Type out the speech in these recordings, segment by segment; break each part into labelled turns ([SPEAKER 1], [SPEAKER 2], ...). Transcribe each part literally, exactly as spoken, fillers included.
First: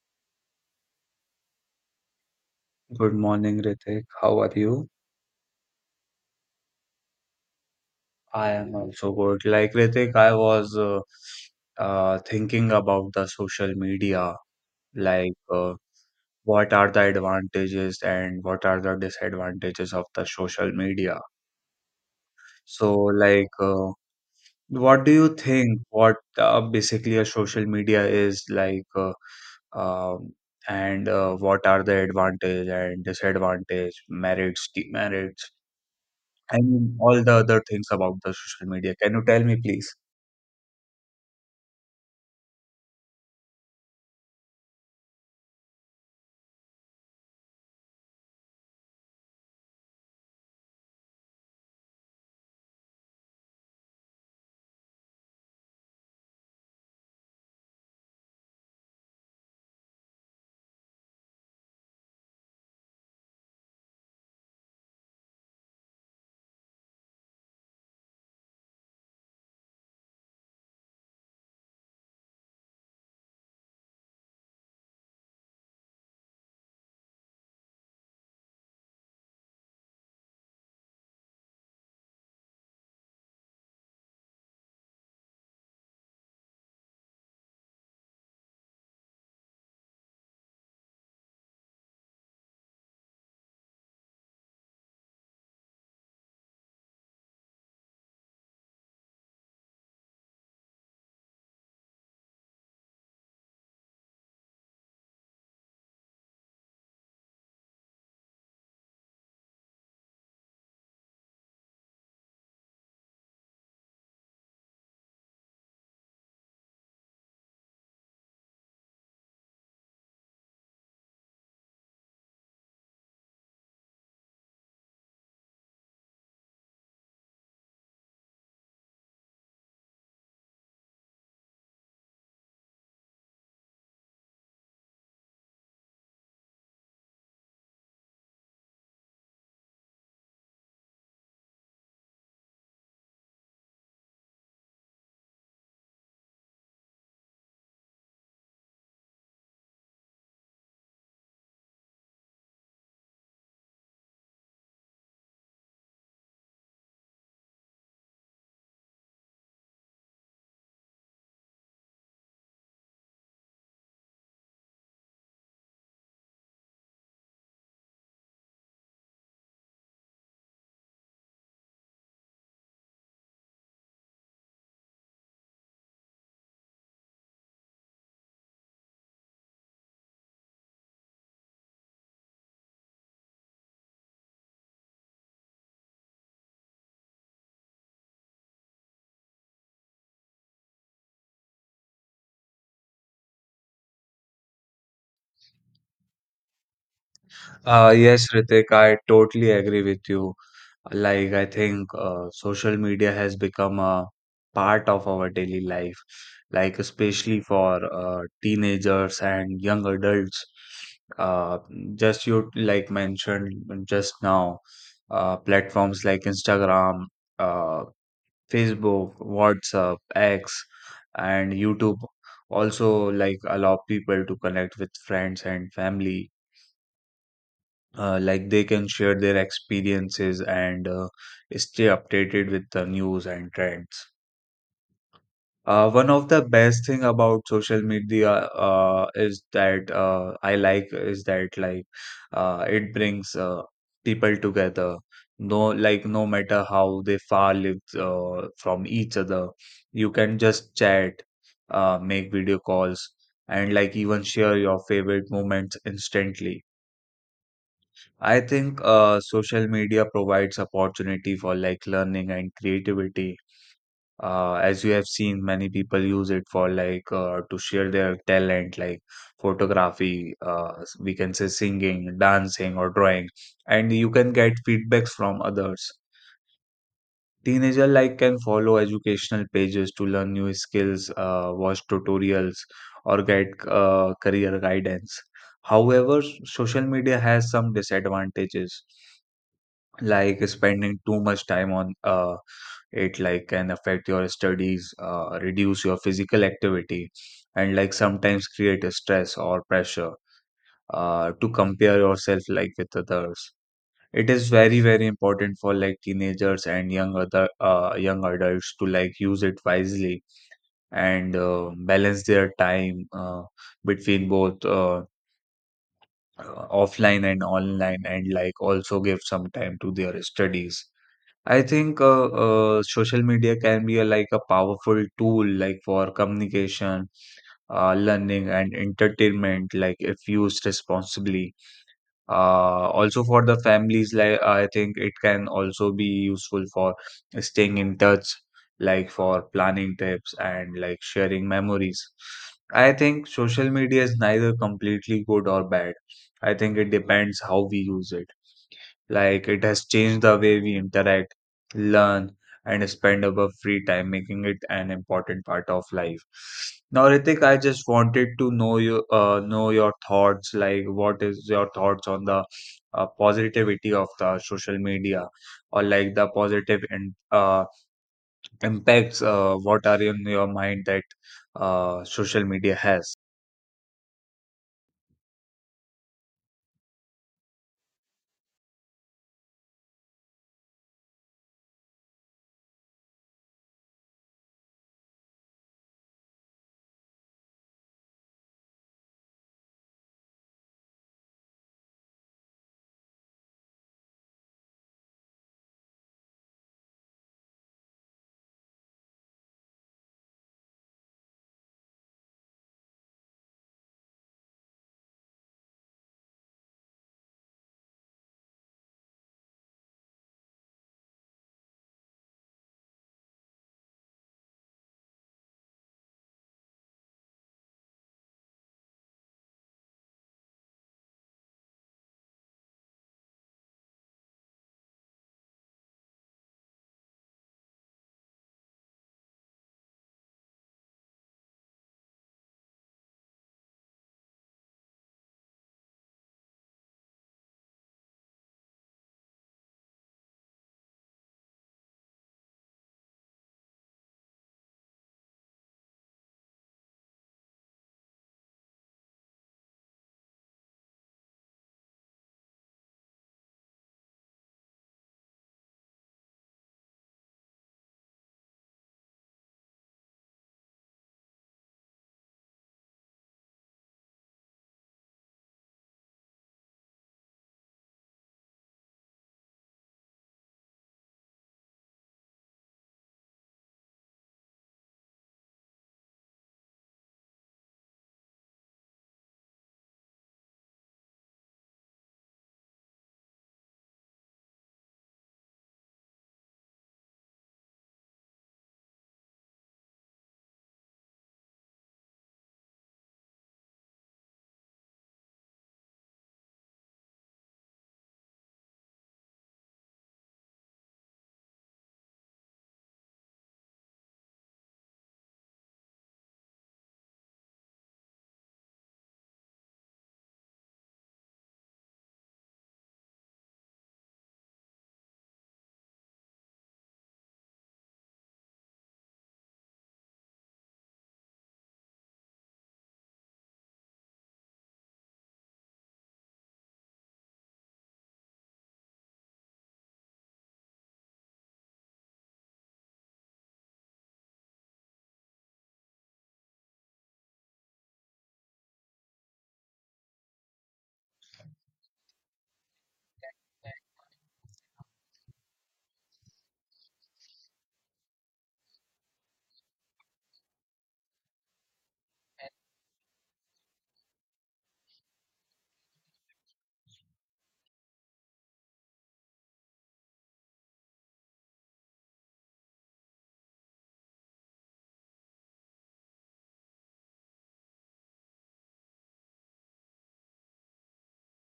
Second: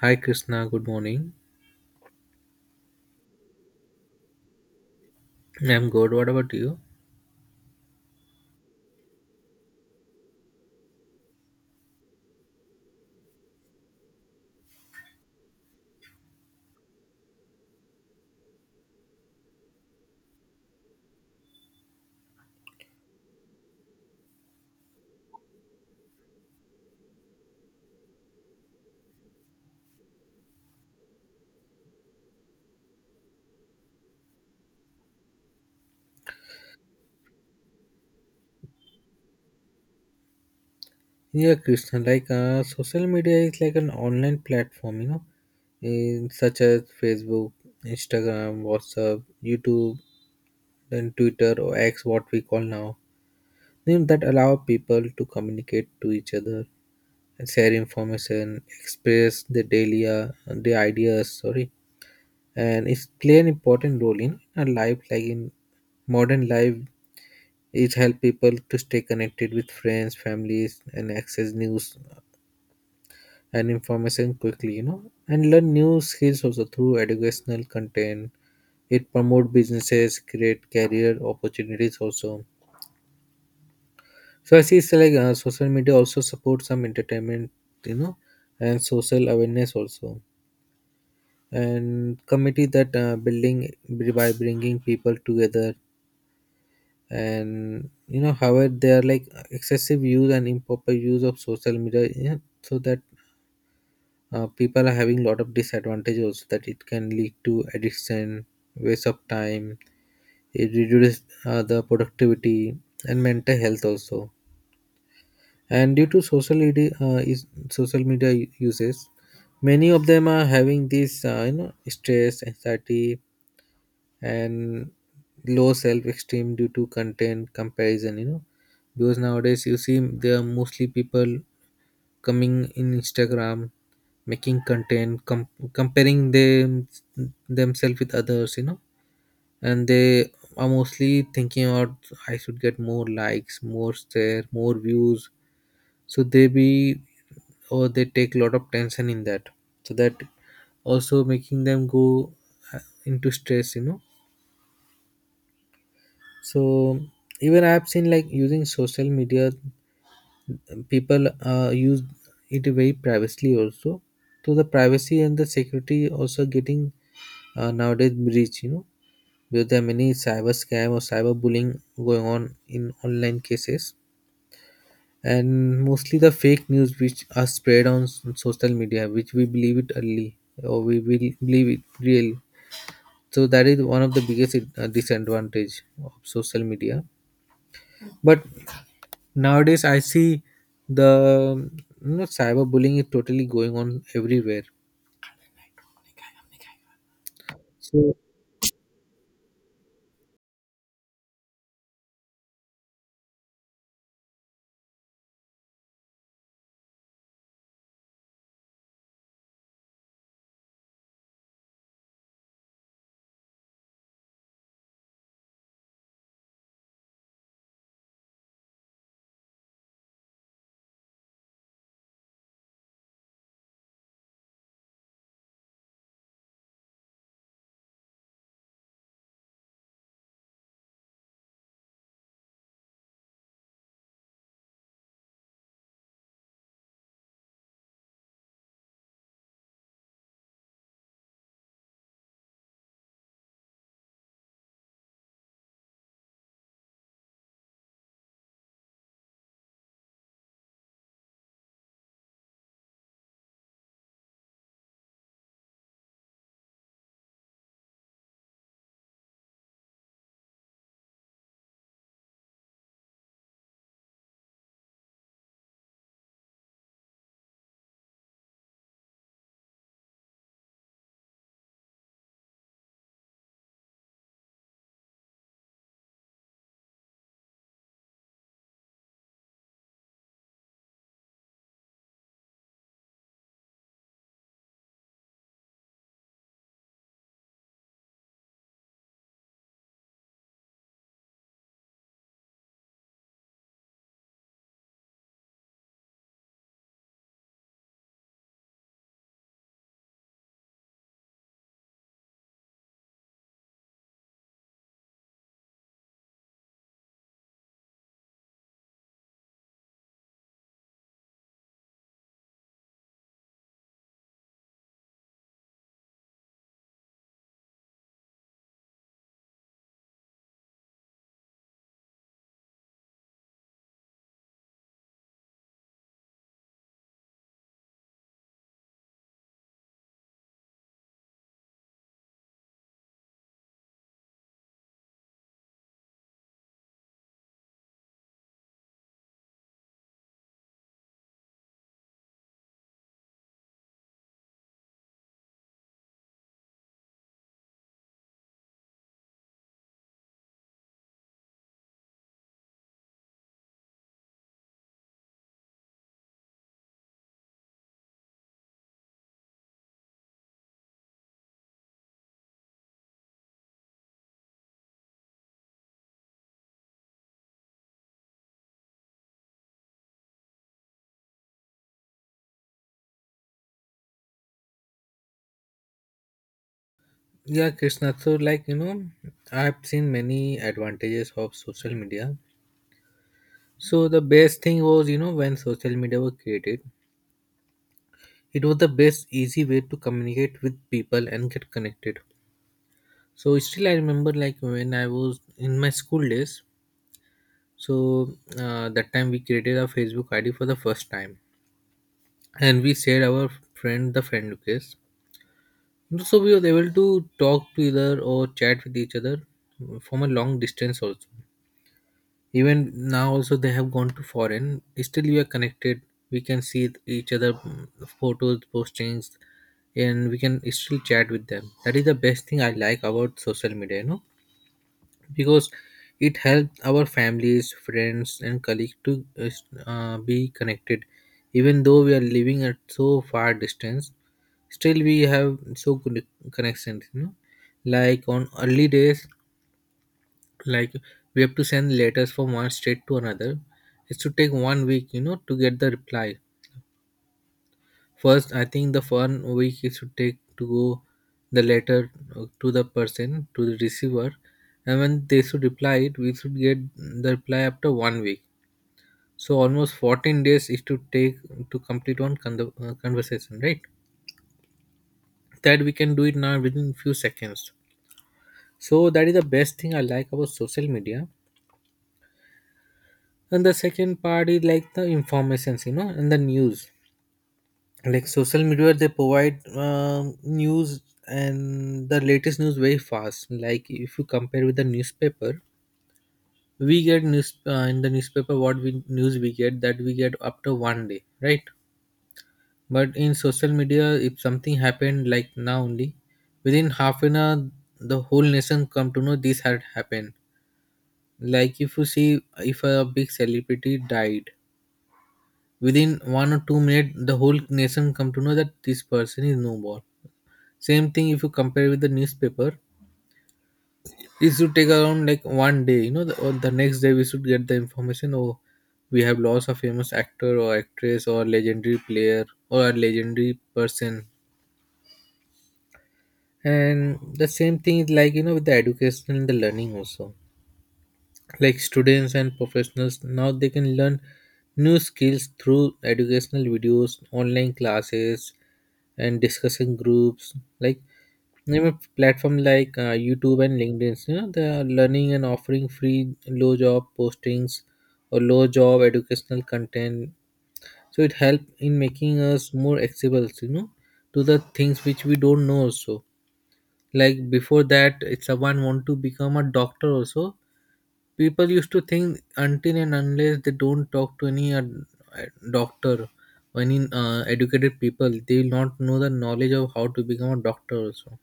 [SPEAKER 1] Hi Krishna, good morning.
[SPEAKER 2] Good morning, Ritik. How are you?
[SPEAKER 1] I'm good. What about you?
[SPEAKER 2] I am also good. Like Ritik, I was uh, uh, thinking about the social media, like uh, what are the advantages and what are the disadvantages of the social media. So, like, uh, what do you think? What uh, basically a social media is like, uh, um, and uh, what are the advantage and disadvantage, merits, demerits? I mean, all the other things about the social media. Can you tell me, please?
[SPEAKER 1] Yeah, Krishna, like uh, social media is like an online platform, you know, in such as Facebook, Instagram, WhatsApp, YouTube, then Twitter or X, what we call now, you know, that allow people to communicate to each other and share information, express their daily uh, their ideas. Sorry, and it's play an important role in our life, like in modern life. It helps people to stay connected with friends, families, and access news and information quickly, you know, and learn new skills also through educational content. It promote businesses, create career opportunities also. So I see it's like uh, social media also supports some entertainment, you know, and social awareness also. And committee that uh, building by bringing people together. And you know, however, there are like excessive use and improper use of social media, yeah, so that uh, people are having lot of disadvantages also, that it can lead to addiction, waste of time. It reduces uh, the productivity and mental health also. And due to social media uh, is social media u- uses, many of them are having this, uh, you know, stress, anxiety, and low self-esteem due to content comparison, you know, because nowadays you see there are mostly people coming in Instagram, making content, com- comparing them themselves with others, you know. And they are mostly thinking about, I should get more likes, more share, more views. So they be, or they take a lot of tension in that. So that also making them go uh, into stress, you know. So even I've seen, like, using social media, people uh, use it very privately also. So the privacy and the security also getting uh, nowadays breach, you know, because there are many cyber scam or cyber bullying going on in online cases. And mostly the fake news which are spread on s- social media, which we believe it early, or we will believe it real. So that is one of the biggest uh, disadvantage of social media. But nowadays, I see, the, you know, cyberbullying is totally going on everywhere.
[SPEAKER 2] Uh,
[SPEAKER 1] So
[SPEAKER 2] yes, Ritik, I totally agree with you. Like, I think uh, social media has become a part of our daily life, like, especially for uh, teenagers and young adults. Uh, just you like mentioned just now, uh, platforms like Instagram, uh, Facebook, WhatsApp, X, and YouTube also like allow people to connect with friends and family. Uh, like they can share their experiences and uh, stay updated with the news and trends. Uh, one of the best thing about social media uh, is that uh, I like is that like uh, it brings uh, people together. No, like no matter how they far live uh, from each other, you can just chat, uh, make video calls, and like even share your favorite moments instantly. I think uh, social media provides opportunity for like learning and creativity, uh, as you have seen many people use it for like uh, to share their talent like photography, uh, s- we can say singing, dancing, or drawing, and you can get feedbacks from others. Teenager like can follow educational pages to learn new skills, uh, watch tutorials, or get uh, career guidance. However, social media has some disadvantages, like spending too much time on uh, it like can affect your studies, uh, reduce your physical activity, and like sometimes create a stress or pressure uh, to compare yourself like with others. It is very, very important for like teenagers and young other uh, young adults to like use it wisely and uh, balance their time uh, between both uh, uh, offline and online, and like also give some time to their studies. I think uh, uh, social media can be a, like a powerful tool, like for communication, uh, learning, and entertainment, like if used responsibly. Uh, also for the families, like I think it can also be useful for staying in touch, like for planning trips and like sharing memories. I think social media is neither completely good or bad. I think it depends how we use it. Like it has changed the way we interact, learn, and spend our free time, making it an important part of life. Now, Ritik, I just wanted to know you, uh, know your thoughts. Like, what is your thoughts on the uh, positivity of the social media, or like the positive and uh, impacts? Uh, what are in your mind that uh, social media has?
[SPEAKER 1] yeah, Krishna. So like, you know, I've seen many advantages of social media. So the best thing was, you know, when social media was created, it was the best easy way to communicate with people and get connected. So still, I remember like when I was in my school days. So uh, that time we created a Facebook I D for the first time, and we shared our friend the friend request. So we were able to talk to either or chat with each other from a long distance also. Even now also, they have gone to foreign. Still we are connected. We can see each other mm, photos, postings, and we can still chat with them. That is the best thing I like about social media, you know, because it helps our families, friends, and colleagues to uh, s- uh, be connected, even though we are living at so far distance, still we have so good connections, you know. Like on early days, like, we have to send letters from one state to another. It should take one week, you know, to get the reply. First, I think the one week it should take to go the letter uh, to the person, to the receiver. And when they should reply it, we should get the reply after one week. So almost fourteen days it should take to complete one con- uh, conversation, right? That we can do it now within few seconds. So that is the best thing I like about social media. And the second part is like the informations, you know, and the news. Like social media, they provide um, news, and the latest news very fast. Like if you compare with the newspaper, we get news uh, in the newspaper, what we news we get that we get up to one day, right? But in social media, if something happened like now only, within half an hour the whole nation come to know this had happened. Like if you see, if a big celebrity died, within one or two minutes the whole nation come to know that this person is no more. Same thing, if you compare with the newspaper, it should take around like one day, you know, the, or the next day we should get the information, oh, we have lost a famous actor or actress or legendary player or a legendary person. And the same thing is, like, you know, with the education and the learning also. Like students and professionals now, they can learn new skills through educational videos, online classes, and discussion groups. Like, you know, platform like uh, YouTube and LinkedIn, you know, they are learning and offering free low job postings or low job educational content. So it help in making us more accessible, you know, to the things which we don't know also. Like before that, if someone want to become a doctor also, people used to think until and unless they don't talk to any uh, doctor or any uh, educated people, they will not know the knowledge of how to become a doctor also.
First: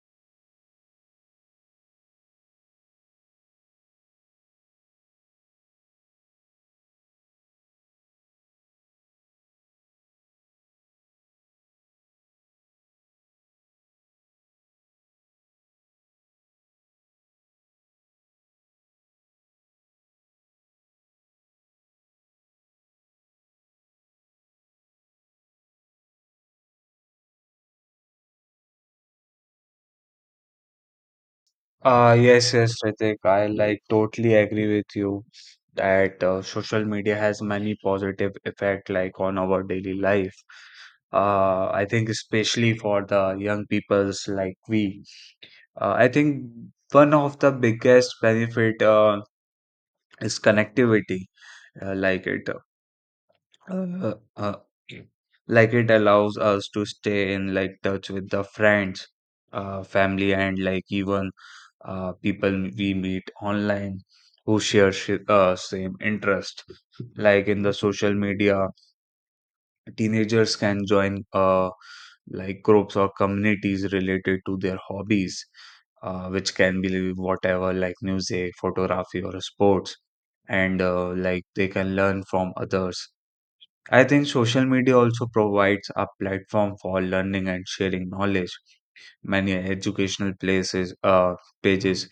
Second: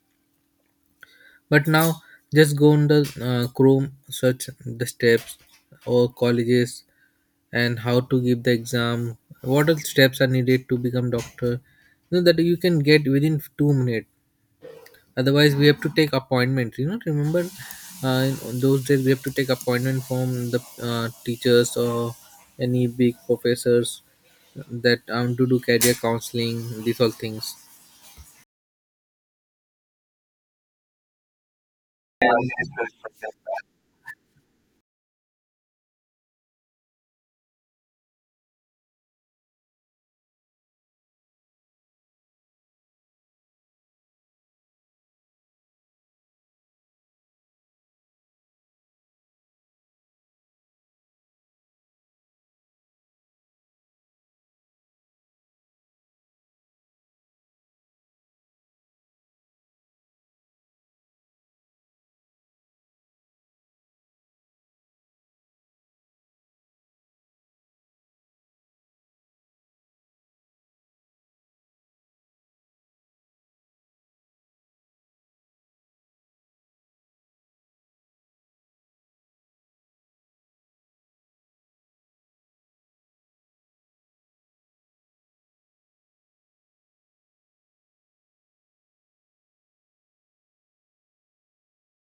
[SPEAKER 1] But now, just go on the uh, chrome search, the steps or colleges, and how to give the exam, what all steps are needed to become doctor, you know, that you can get within two minutes. Otherwise, we have to take appointment, you know, remember, uh, in those days we have to take appointment from the uh, teachers or any big professors, that um to do career counseling, these all things.
[SPEAKER 2] Uh, yes, yes, Ritik, I like totally agree with you that uh, social media has many positive effect like on our daily life. Uh, I think especially for the young peoples like we. Uh, I think one of the biggest benefit uh, is connectivity. Uh, like it uh, uh, okay. like it allows us to stay in like touch with the friends, uh, family, and like even uh, people we meet online who share shi uh, same interest. Like in the social media, teenagers can join uh, like groups or communities related to their hobbies, uh, which can be whatever like music, photography, or sports, and uh, like they can learn from others. I think social media also provides a platform for learning and sharing knowledge. Many educational places, uh, pages,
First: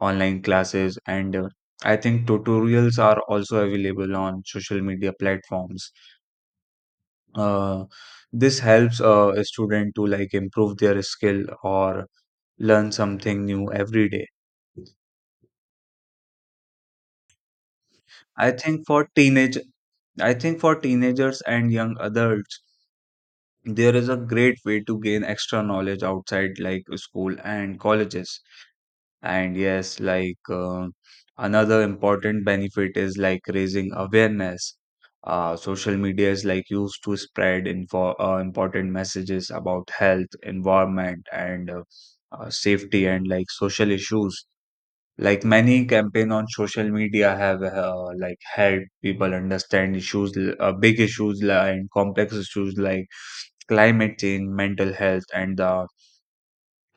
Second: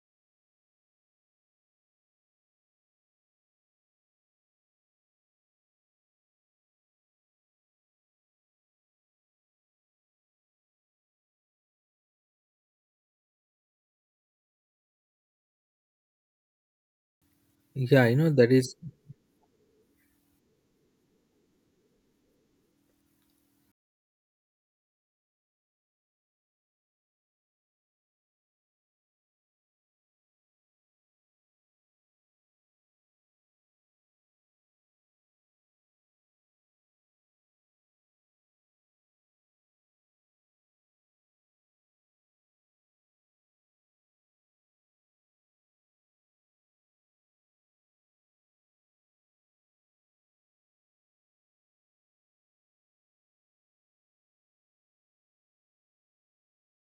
[SPEAKER 2] online classes, and uh, I think tutorials are also available on social media platforms. Uh, this helps uh, a student to like improve their skill or learn something new every day.
[SPEAKER 1] Yeah, you know that
[SPEAKER 2] I
[SPEAKER 1] is.
[SPEAKER 2] think for teenage, I think for teenagers and young adults there is a great way to gain extra knowledge outside like school and colleges. And yes, like uh, another important benefit is like raising awareness. Uh, social media is like used to spread info uh, important messages about health, environment, and uh, uh, safety and like social issues. Like many campaign on social media have uh, like helped people understand issues, l- uh, big issues li- and complex issues like climate change, mental health, and the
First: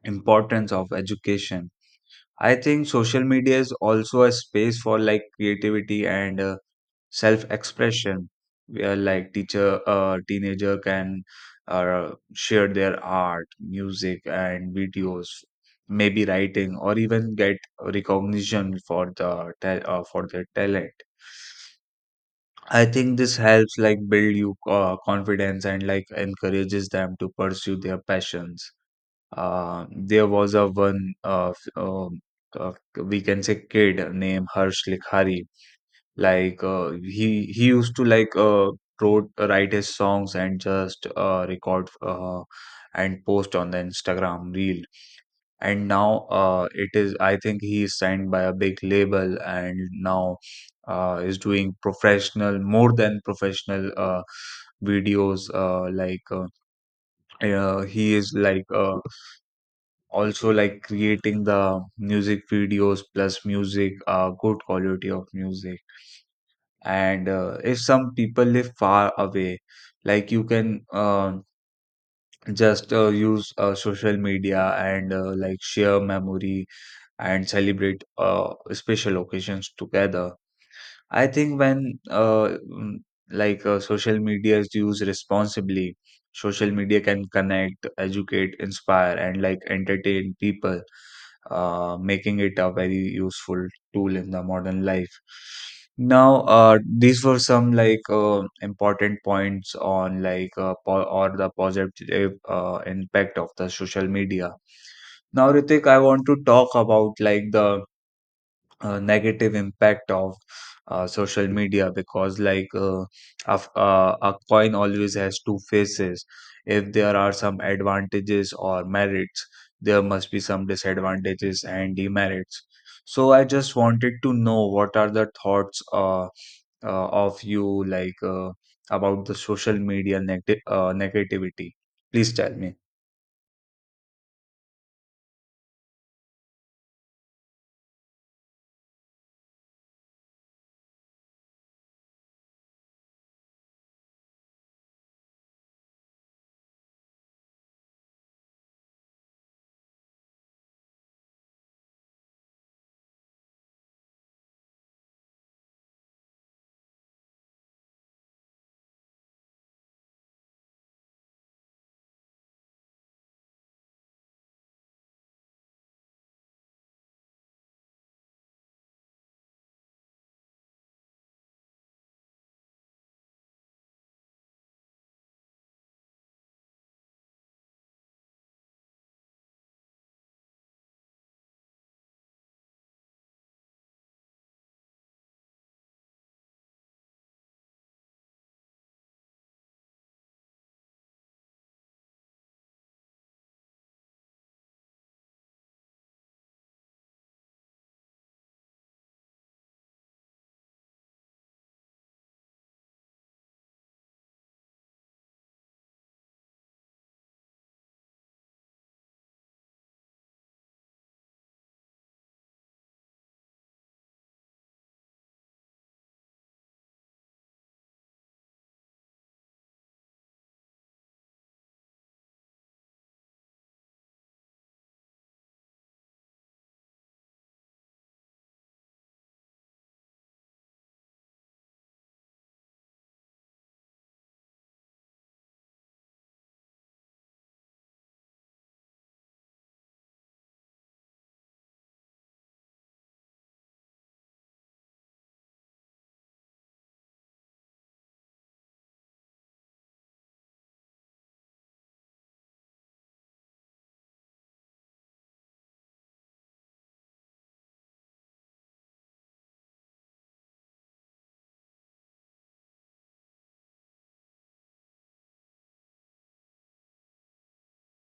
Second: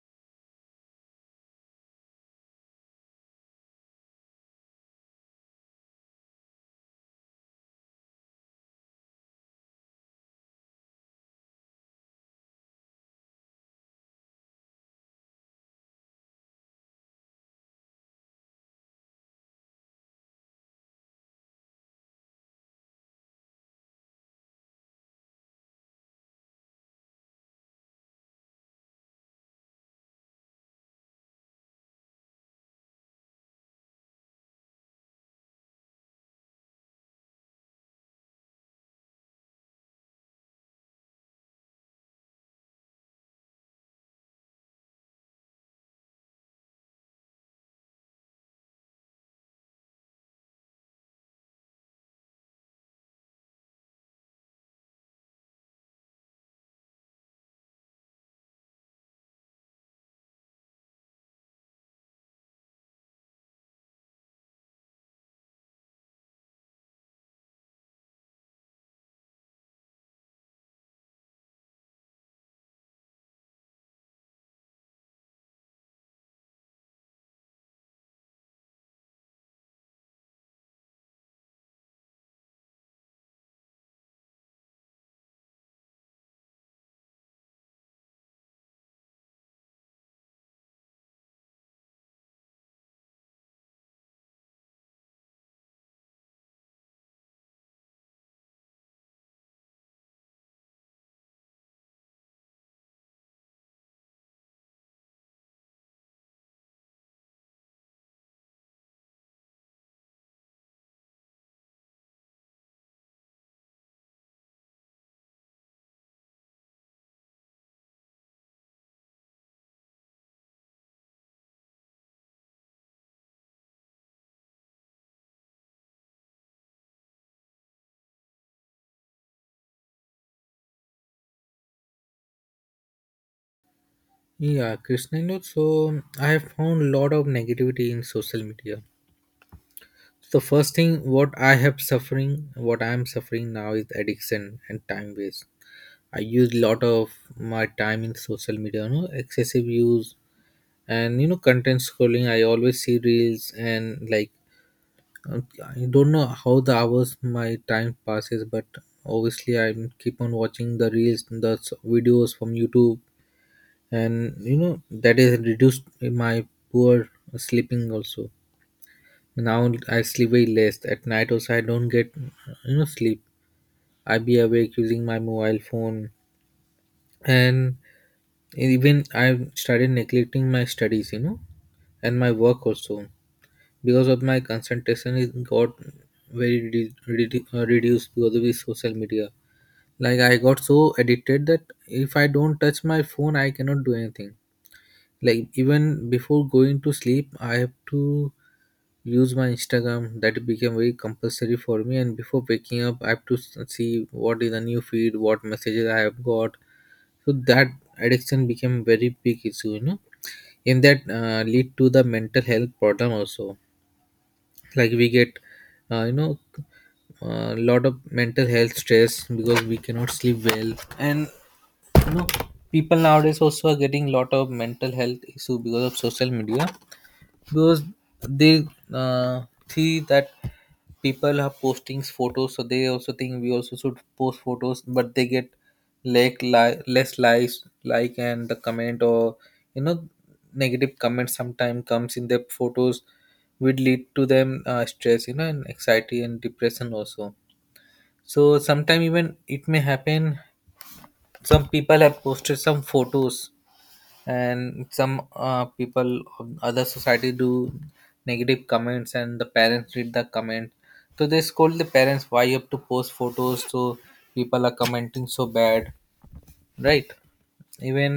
[SPEAKER 2] importance of education. I think social media is also a space for like creativity and uh, self expression, where like teacher uh, teenager can uh, share their art, music, and videos, maybe writing, or even get recognition for the ta- uh, for their talent. I think this helps like build you uh, confidence and like encourages them to pursue their passions. Uh, there was a one uh, f- um, uh, we can say kid named Harsh Likhari. Like uh, he he used to like uh, wrote uh, write his songs and just uh, record uh, and post on the Instagram reel, and now uh, it is, I think, he is signed by a big label, and now uh, is doing professional, more than professional uh, videos uh, like uh, uh, he is like uh, also like creating the music videos plus music, uh, good quality of music. And uh, if some people live far away, like you can uh, just uh, use uh, social media and uh, like share memory and celebrate uh, special occasions together. I think when uh, mm, like uh, social media is used responsibly, social media can connect, educate, inspire, and like entertain people, uh, making it a very useful tool in the modern life. Now, uh, these were some like uh, important points on like uh, po or the positive uh, impact of the social media. Now, Ritik, I want to talk about like the uh, negative impact of uh, social media, because like uh, a, f- uh, a coin always has two faces. If there are some advantages or merits, there must be some disadvantages and demerits. So I just wanted to know what are the thoughts uh, uh, of you like uh, about the social media neg- uh, negativity. Please tell me.
[SPEAKER 1] Yeah, Krishna, you know, so um, I have found a lot of negativity in social media. The first thing, what i have suffering what I am suffering now is addiction and time waste. I use lot of my time in social media, you know, excessive use. And you know, content scrolling, I always see reels and like, uh, I don't know how the hours my time passes, but obviously I keep on watching the reels, the s- videos from YouTube. And you know, that is reduced my poor sleeping also. Now I sleep way less at night also, I don't get, you know, sleep. I be awake using my mobile phone. And even I started neglecting my studies, you know, and my work also, because of my concentration is got very re- redu- uh, reduced because of the social media. Like I got so addicted that if I don't touch my phone, I cannot do anything. Like even before going to sleep, I have to use my Instagram. That became very compulsory for me. And before waking up, I have to s- see what is the new feed, what messages I have got. So that addiction became very big issue, you know. In that uh, lead to the mental health problem also. Like we get, uh, you know, a lot of mental health stress because we cannot sleep well. And, you know, people nowadays also are getting lot of mental health issue because of social media, because they, uh, see that people are posting photos, so they also think we also should post photos, but they get like li- less likes, like, and the comment, or, you know, negative comments sometimes comes in their photos, would lead to them uh, stress, you know, and anxiety and depression also. So sometime, even it may happen, some people have posted some photos, and some uh, people of other society do negative comments, and the parents read the comment. So they scold the parents, why you have to post photos, so people are commenting so bad, right? Even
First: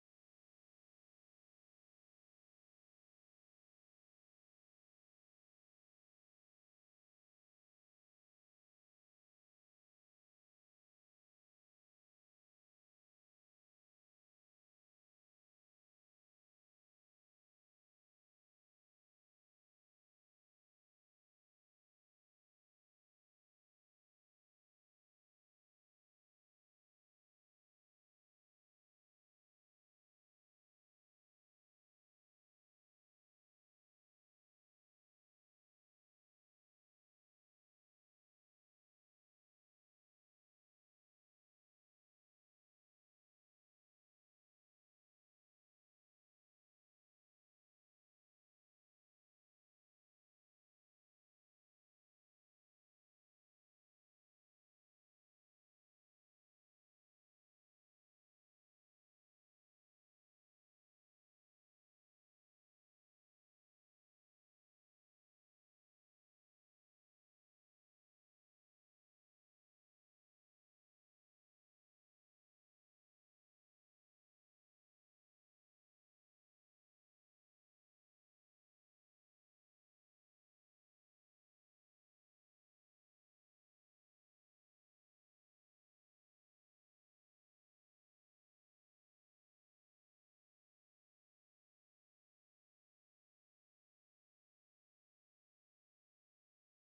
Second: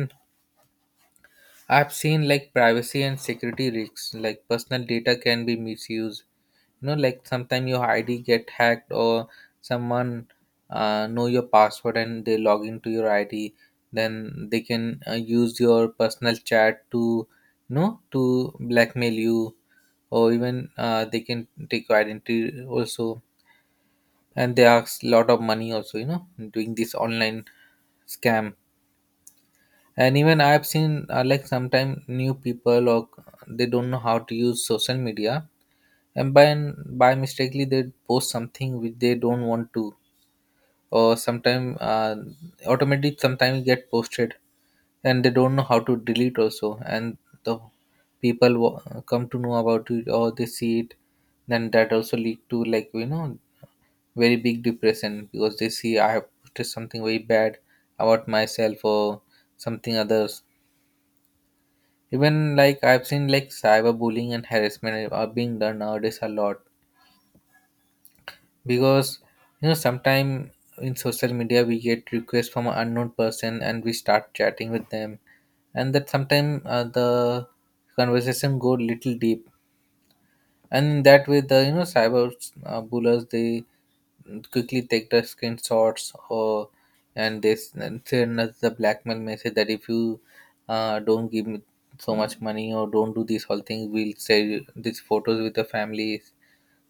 [SPEAKER 1] I've seen like privacy and security risks, like personal data can be misused. You know, like sometimes your I D get hacked, or someone uh, know your password and they log into your I D. Then they can uh, use your personal chat to, you know, to blackmail you, or even uh, they can take your identity also. And they ask lot of money also, you know, doing this online scam. And even I've seen uh, like sometimes new people or they don't know how to use social media, and by by mistakenly they post something which they don't want to, or sometimes uh, automatically sometimes get posted, and they don't know how to delete also. And the people w- come to know about it or they see it, then that also lead to, like, you know, very big depression, because they see I have posted something very bad about myself or something other. Even like I've seen like cyberbullying and harassment are being done nowadays a lot, because, you know, sometime in social media we get requests from an unknown person and we start chatting with them, and that sometime uh, the conversation go little deep, and in that way the, you know, cyber uh, bullies, they quickly take the screenshots, or and they s- and send us the blackmail message that if you uh, don't give me so much money or don't do this whole thing, we'll share you- these photos with the families,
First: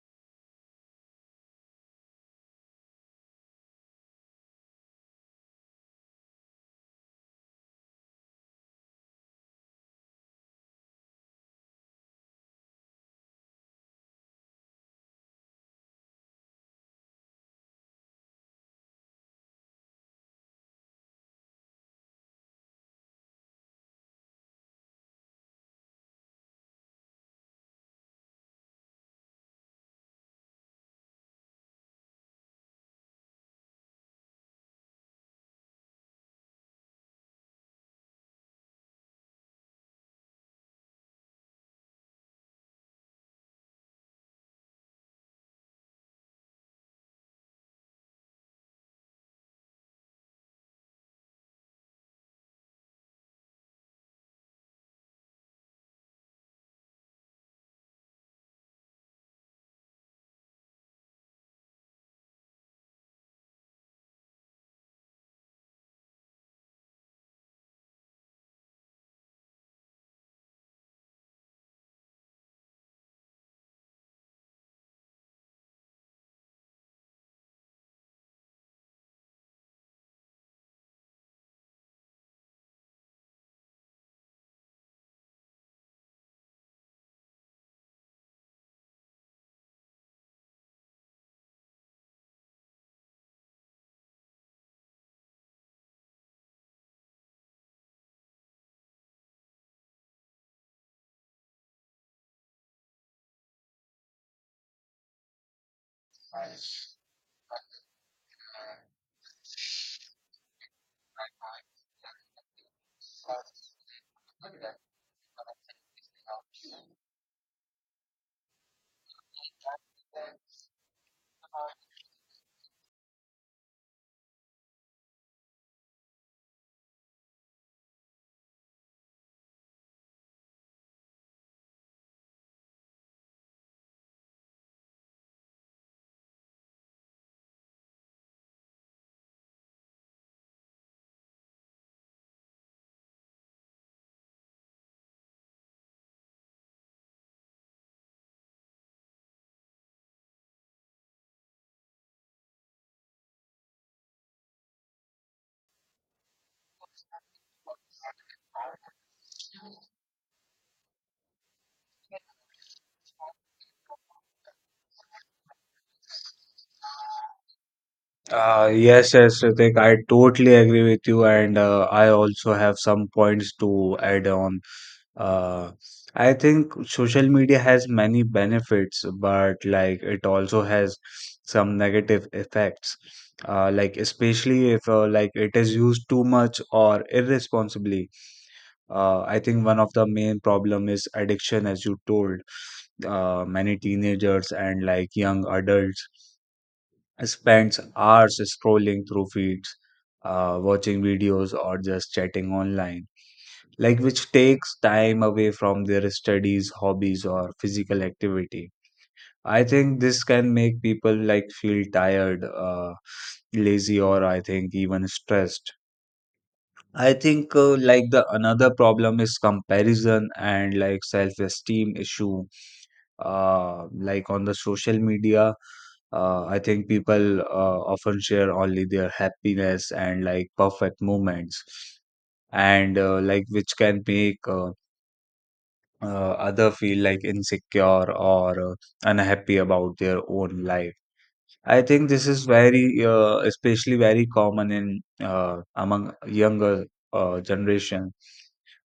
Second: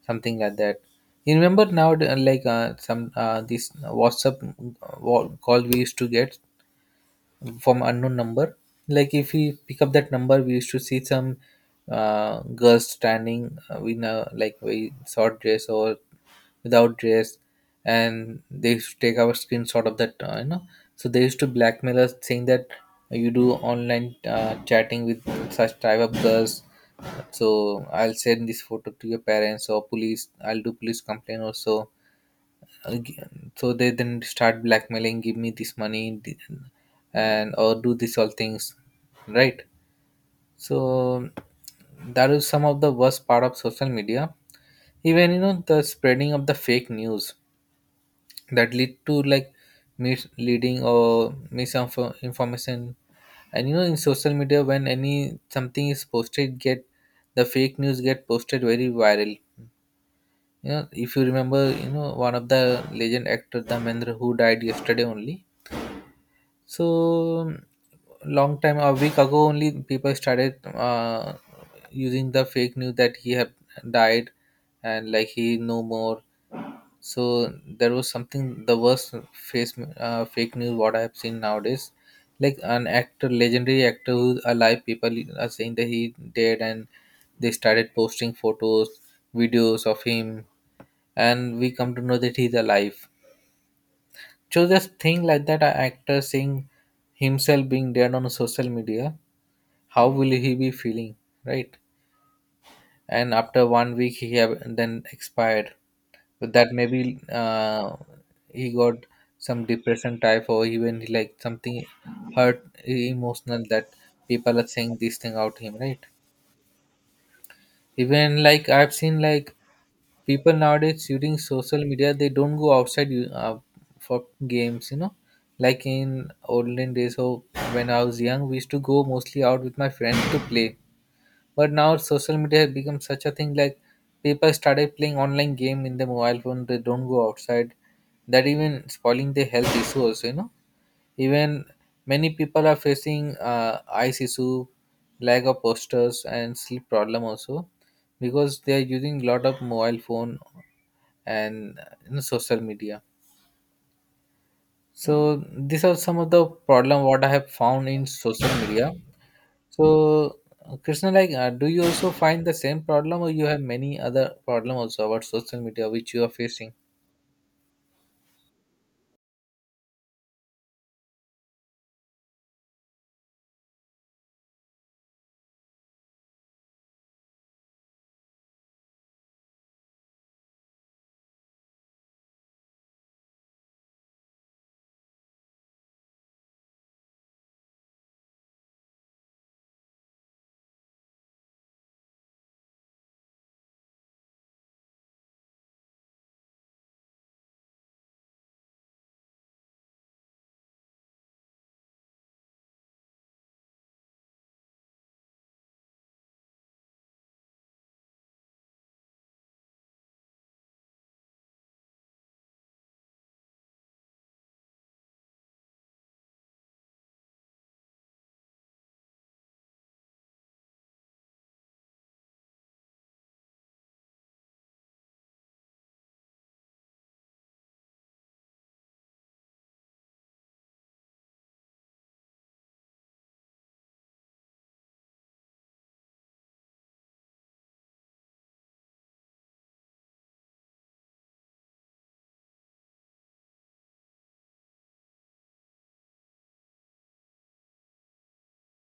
[SPEAKER 1] something like that. You remember now, uh, like, uh, some, uh, this WhatsApp uh, wa- call we used to get from unknown number. Like if we pick up that number, we used to see some uh, girls standing uh, in a like very short dress or without dress, and they used to take our screenshot of that. Uh, you know, so they used to blackmail us, saying that you do online uh, chatting with such type of girls. So I'll send this photo to your parents or police. I'll do police complaint also. Again, so they then start blackmailing, give me this money th- and or do this all things, right? So that is some of the worst part of social media. Even, you know, the spreading of the fake news, that lead to like misleading or misinformation. And you know, in social media when any something is posted get, the fake news get posted very viral. You know, if you remember, you know, one of the legend actor, the Dhamendra, who died yesterday only. So long time, a week ago only, people started uh, using the fake news that he had died and like he no more. So there was something the worst face, uh, fake news what I have seen nowadays. Like an actor, legendary actor who's alive, people are saying that he dead, and they started posting photos, videos of him, and we come to know that he's alive. So just think like that, a actor seeing himself being dead on social media, how will he be feeling, right? And after one week, he have then expired. But that maybe uh, he got some depression type, or even like something hurt emotional, that people are saying this thing out him, right? Even like I've seen like people nowadays using social media, they don't go outside you- uh, for games, you know, like in olden days. So when I was young, we used to go mostly out with my friends to play, but now social media has become such a thing like people started playing online game in the mobile phone, they don't go outside. That even spoiling their health issue also, you know. Even many people are facing uh, eyes issue, lack of postures, and sleep problem also, because they are using lot of mobile phone and, uh, you know, social media. So these are some of the problem what I have found in social media. So, uh, Krishna, like, uh, do you also find the same problem, or you have many other problem also about social media which you are facing?
[SPEAKER 2] Uh, yes, yes, Ritik, I totally agree with you, and uh, I also have some points to add on. Uh, I think social media has many benefits, but like it also has some negative effects. Uh, like especially if uh, like it is used too much or irresponsibly. Uh, I think one of the main problem is addiction, as you told. Uh, many teenagers and like young adults spends hours scrolling through feeds, uh, watching videos, or just chatting online, like which takes time away from their studies, hobbies, or physical activity. I think this can make people like feel tired, uh, lazy, or I think even stressed. I think uh, like the another problem is comparison and like self-esteem issue. Uh, like on the social media, uh, I think people uh, often share only their happiness and like perfect moments, and uh, like which can make uh, uh, other feel like insecure or uh, unhappy about their own life. I think this is very, uh, especially very common in uh, among younger uh, generation,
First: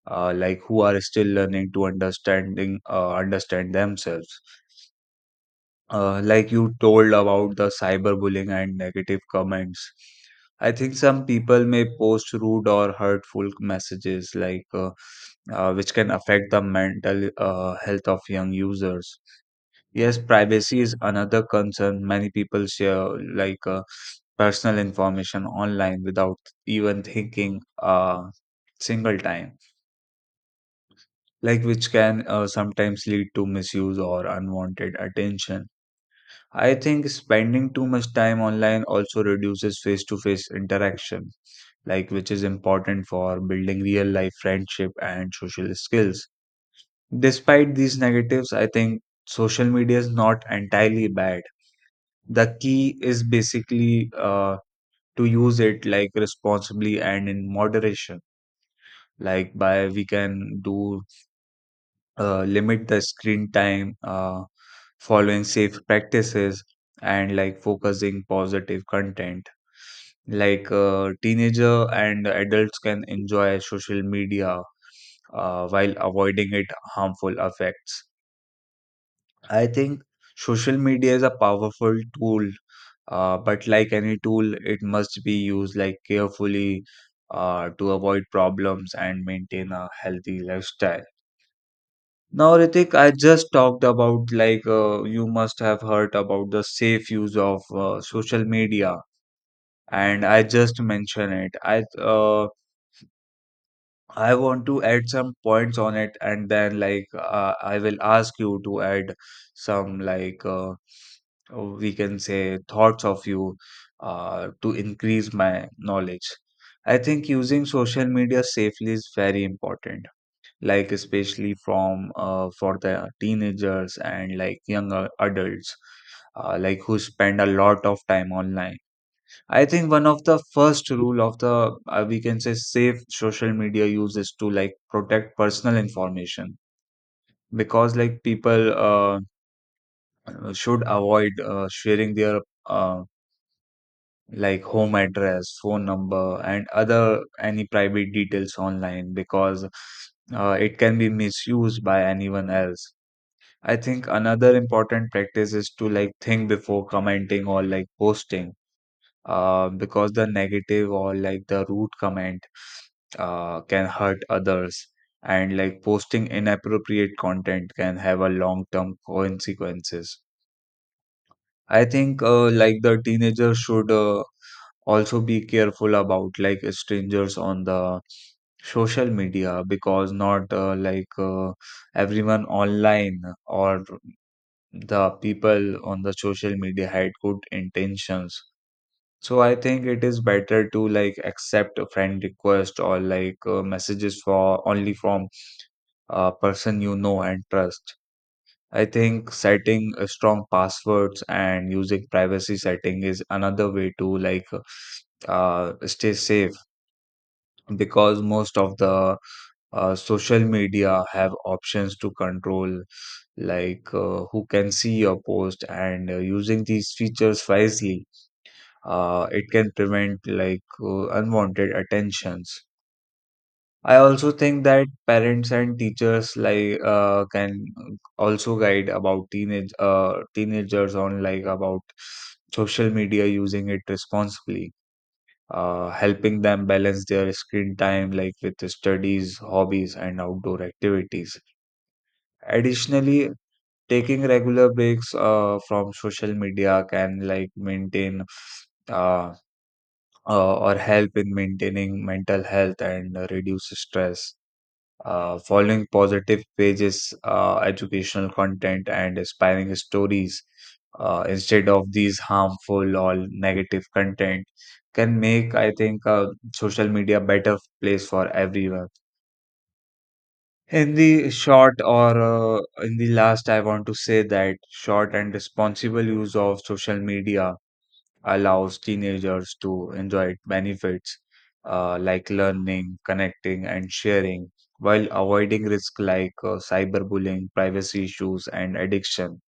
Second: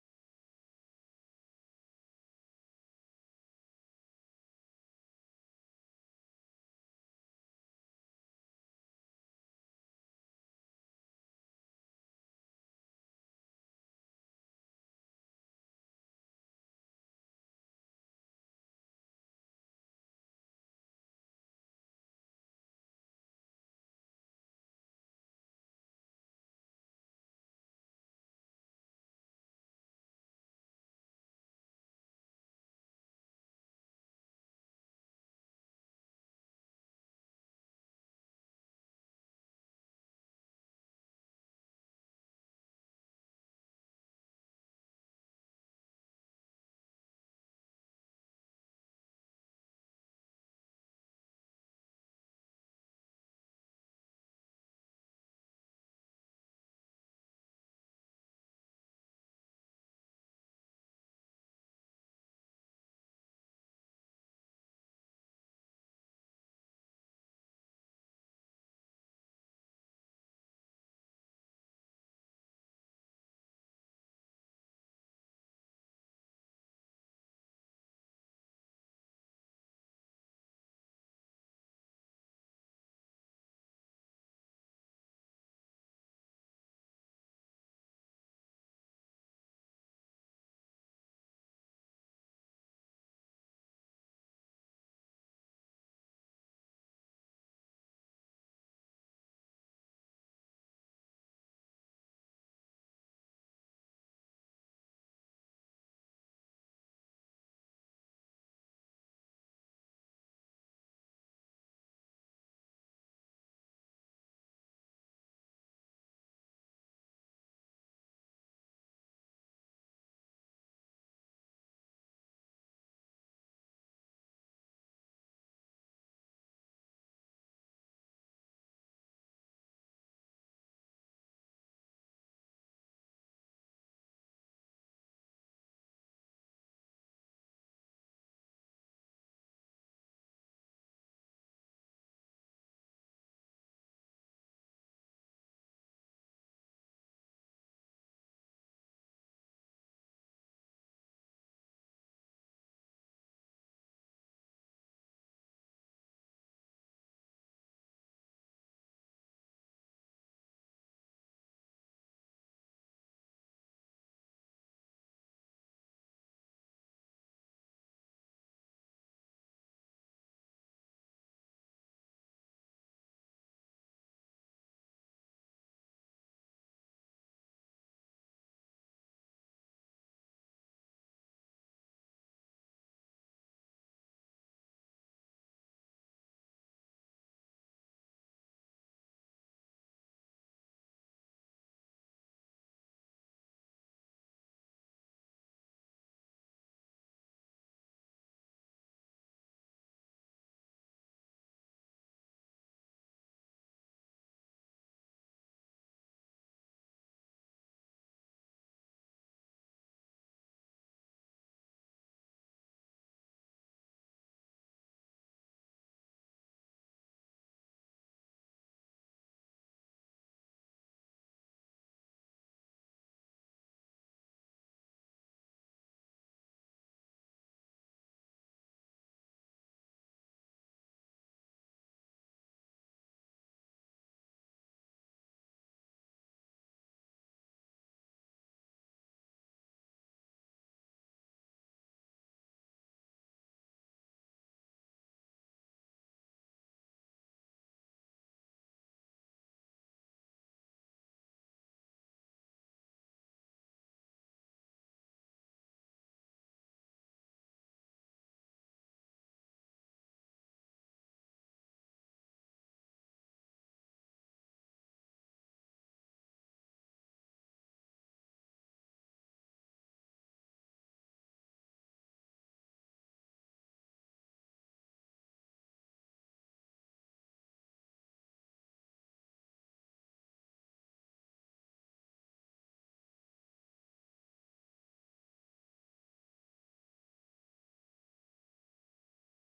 [SPEAKER 2] uh, like who are still learning to understanding uh, understand themselves. Uh, like you told about the cyberbullying and negative comments. I think some people may post rude or hurtful messages, like uh, uh, which can affect the mental uh, health of young users. Yes, privacy is another concern. Many people share like uh, personal information online without even thinking a single time, like which can uh, sometimes lead to misuse or unwanted attention. I think spending too much time online also reduces face to face interaction, like which is important for building real life friendship and social skills. Despite these negatives, I think social media is not entirely bad. The key is basically uh, to use it like responsibly and in moderation. Like by we can do, uh, limit the screen time, uh, following safe practices, and like focusing positive content. Like uh, teenager and adults can enjoy social media uh, while avoiding it harmful effects. I think social media is a powerful tool, uh, but like any tool, it must be used like carefully uh, to avoid problems and maintain a healthy lifestyle. Now, Ritik, I just talked about like uh, you must have heard about the safe use of uh, social media, and I just mentioned it. I uh, I want to add some points on it, and then like uh, I will ask you to add some like uh, we can say thoughts of you uh, to increase my knowledge. I think using social media safely is very important, like especially from uh, for the teenagers and like younger adults, uh, like who spend a lot of time online. I think one of the first rule of the uh, we can say safe social media use is to like protect personal information, because like people uh, should avoid uh, sharing their uh, like home address, phone number, and other any private details online, because uh, it can be misused by anyone else. I think another important practice is to like think before commenting or like posting, uh, because the negative or like the rude comment uh, can hurt others, and like posting inappropriate content can have a long-term consequences. I think uh, like the teenager should uh, also be careful about like strangers on the social media, because not uh, like uh, everyone online or the people on the social media had good intentions. So I think it is better to like accept a friend request or like uh, messages for only from a person you know and trust. I think setting uh, strong passwords and using privacy setting is another way to like uh, stay safe, because most of the uh, social media have options to control like uh, who can see your post, and uh, using these features wisely uh, it can prevent like uh, unwanted attentions. I also think that parents and teachers like uh, can also guide about teenage uh, teenagers on like about social media, using it responsibly, uh, helping them balance their screen time like with the studies, hobbies, and outdoor activities. Additionally, taking regular breaks uh, from social media can like maintain uh, uh, or help in maintaining mental health and uh, reduce stress. Uh, following positive pages, uh, educational content, and inspiring stories uh, instead of these harmful or negative content can make, I think, uh, social media a better place for everyone. In the short, or uh, in the last, I want to say that short and responsible use of social media allows teenagers to enjoy its benefits, uh, like learning, connecting, and sharing, while avoiding risk like uh, cyberbullying, privacy issues, and addiction.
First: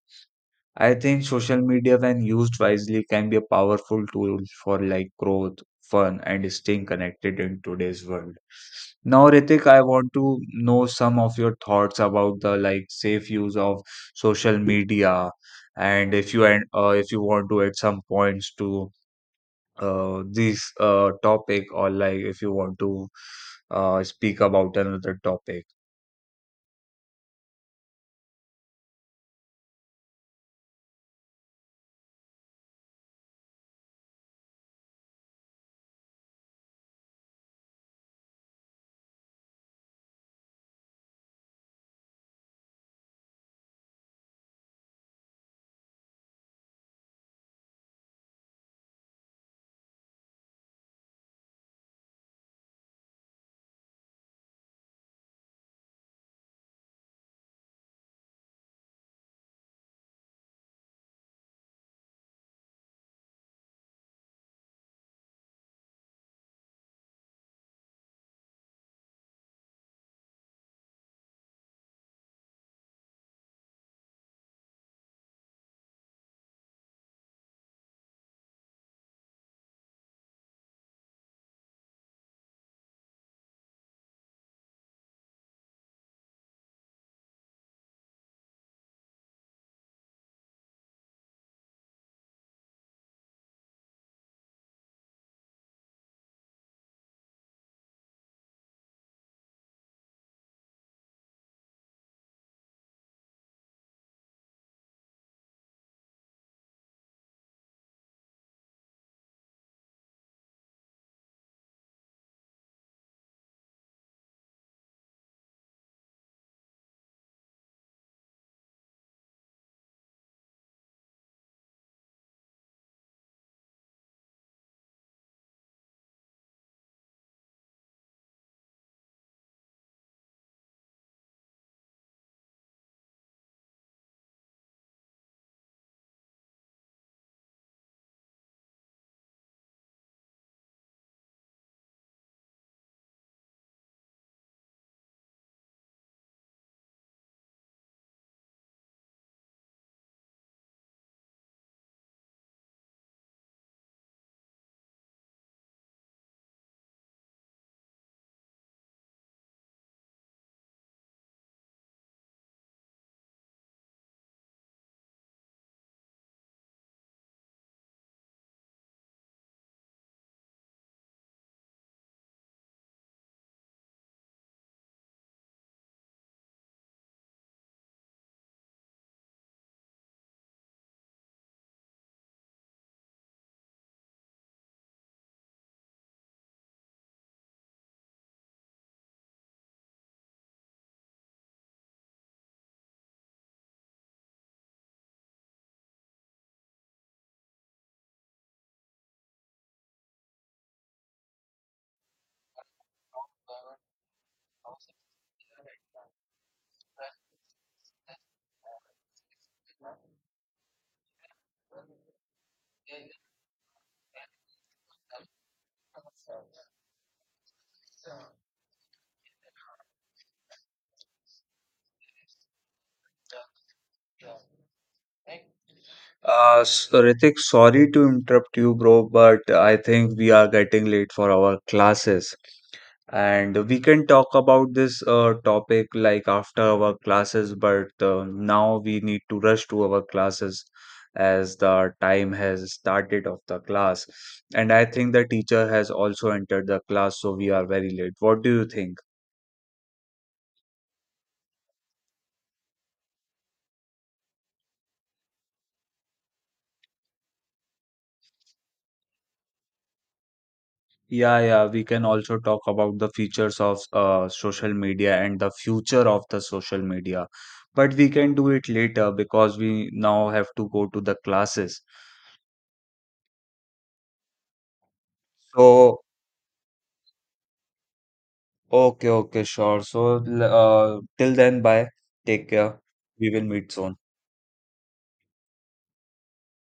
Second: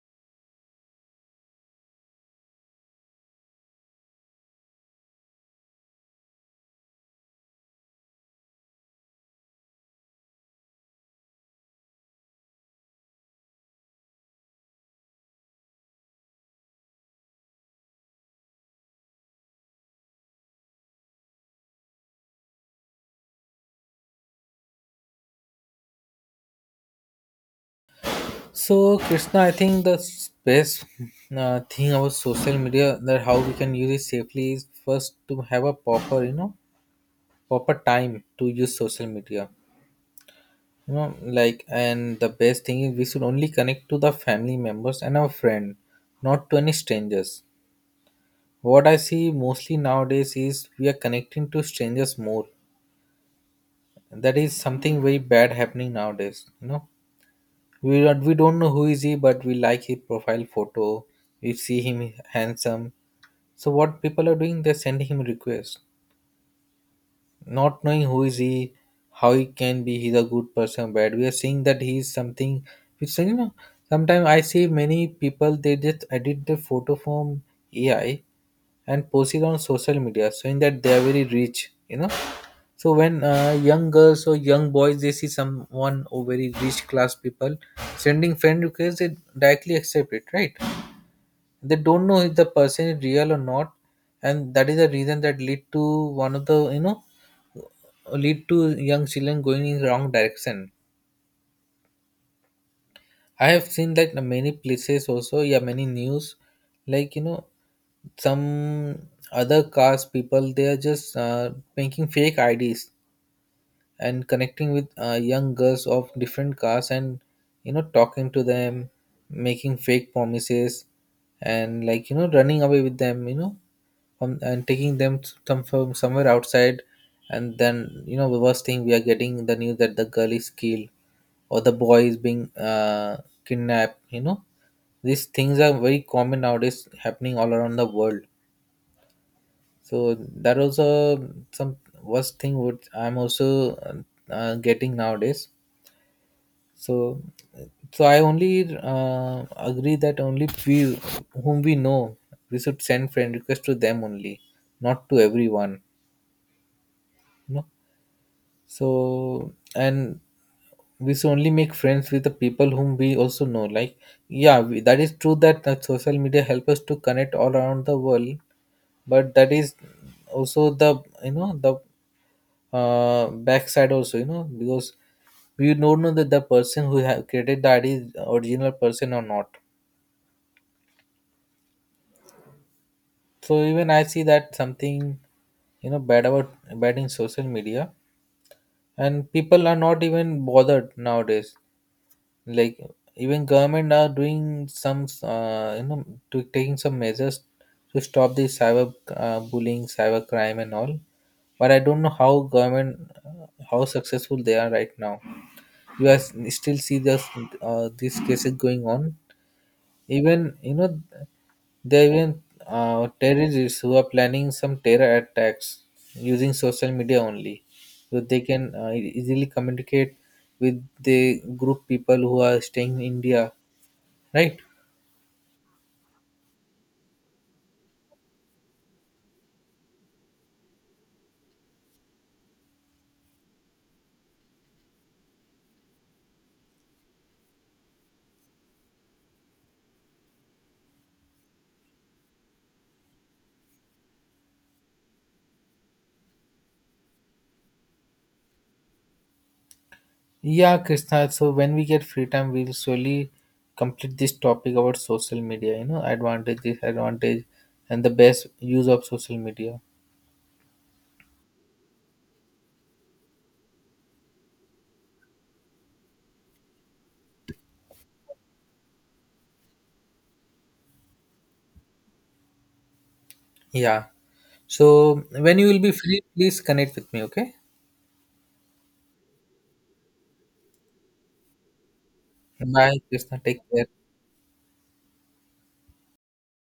[SPEAKER 2] I think social media, when used wisely, can be a powerful tool for like growth, fun, and staying connected in today's world. Now, Ritik, I want to know some of your thoughts about the like safe use of social media, and if you, and uh, if you want to add some points to uh, this uh, topic, or like if you want to uh, speak about another topic.
[SPEAKER 1] So, Krishna, I think the s- best uh, thing about social media, that how we can use it safely, is first to have a proper, you know, proper time to use social media. You know, like, and the best thing is we should only connect to the family members and our friend, not to any strangers. What I see mostly nowadays is we are connecting to strangers more. That is something very bad happening nowadays, you know. We don't, we don't know who is he, but we like his profile photo. We see him handsome. So what people are doing, they're sending him requests, not knowing who is he, how he can be. He's a good person, bad. We are seeing that he is something. Which, you know, sometimes I see many people, they just edit the photo from A I and post it on social media, showing that they are very rich. You know, so when uh, young girls or young boys they see someone or very rich class people sending friend requests, they directly accept it, right? They don't know if the person is real or not, and that is the reason that lead to one of the, you know, lead to young children going in wrong direction. I have seen that in many places also, yeah, many news, like, you know, some other caste people, they are just uh, making fake I Ds and connecting with uh, young girls of different castes, and you know, talking to them, making fake promises, and, like, you know, running away with them, you know, from, and taking them to some from somewhere outside. And then you know, the worst thing, we are getting the news that the girl is killed or the boy is being uh, kidnapped, you know. These things are very common nowadays, happening all around the world. So that also some worst thing would I'm also uh, uh, getting nowadays. So so I only uh, agree that only we, whom we know, we should send friend request to them only, not to everyone, you know. So, and we should only make friends with the people whom we also know. Like, yeah, we, that is true that, that social media help us to connect all around the world, but that is also the, you know, the uh, backside also, you know, because we don't know that the person who have created the I D is original person or not. So even I see that something, you know, bad about, bad in social media, and people are not even bothered nowadays. Like, even government are doing some, uh, you know, to taking some measures to stop the cyber uh, bullying, cyber crime, and all. But I don't know how government, uh, how successful they are right now. You are s- still see this uh, these cases going on. Even, you know, there are even uh, terrorists who are planning some terror attacks using social media only, so they can uh, e- easily communicate with the group people who are staying in India, right?
[SPEAKER 2] Uh, so Ritik, sorry to interrupt you, bro, but I think we are getting late for our classes. And we can talk about this uh, topic like after our classes, but uh, now we need to rush to our classes, as the time has started of the class. And I think the teacher has also entered the class, so we are very late. What do you think?
[SPEAKER 1] Yeah, Krishna, so when we get free time, we'll slowly complete this topic about social media, you know, advantage, disadvantage, and the best use of social media.
[SPEAKER 2] Yeah, yeah, we can also talk about the features of uh, social media and the future of the social media. But we can do it later because we now have to go to the classes.
[SPEAKER 1] Yeah. So when you will be
[SPEAKER 2] So,
[SPEAKER 1] free, please connect with me. Okay.
[SPEAKER 2] okay, okay, sure. So, l- uh, till then, bye. Take care.
[SPEAKER 1] Bye,
[SPEAKER 2] We
[SPEAKER 1] Krishna.
[SPEAKER 2] will
[SPEAKER 1] Take
[SPEAKER 2] meet
[SPEAKER 1] care.
[SPEAKER 2] soon.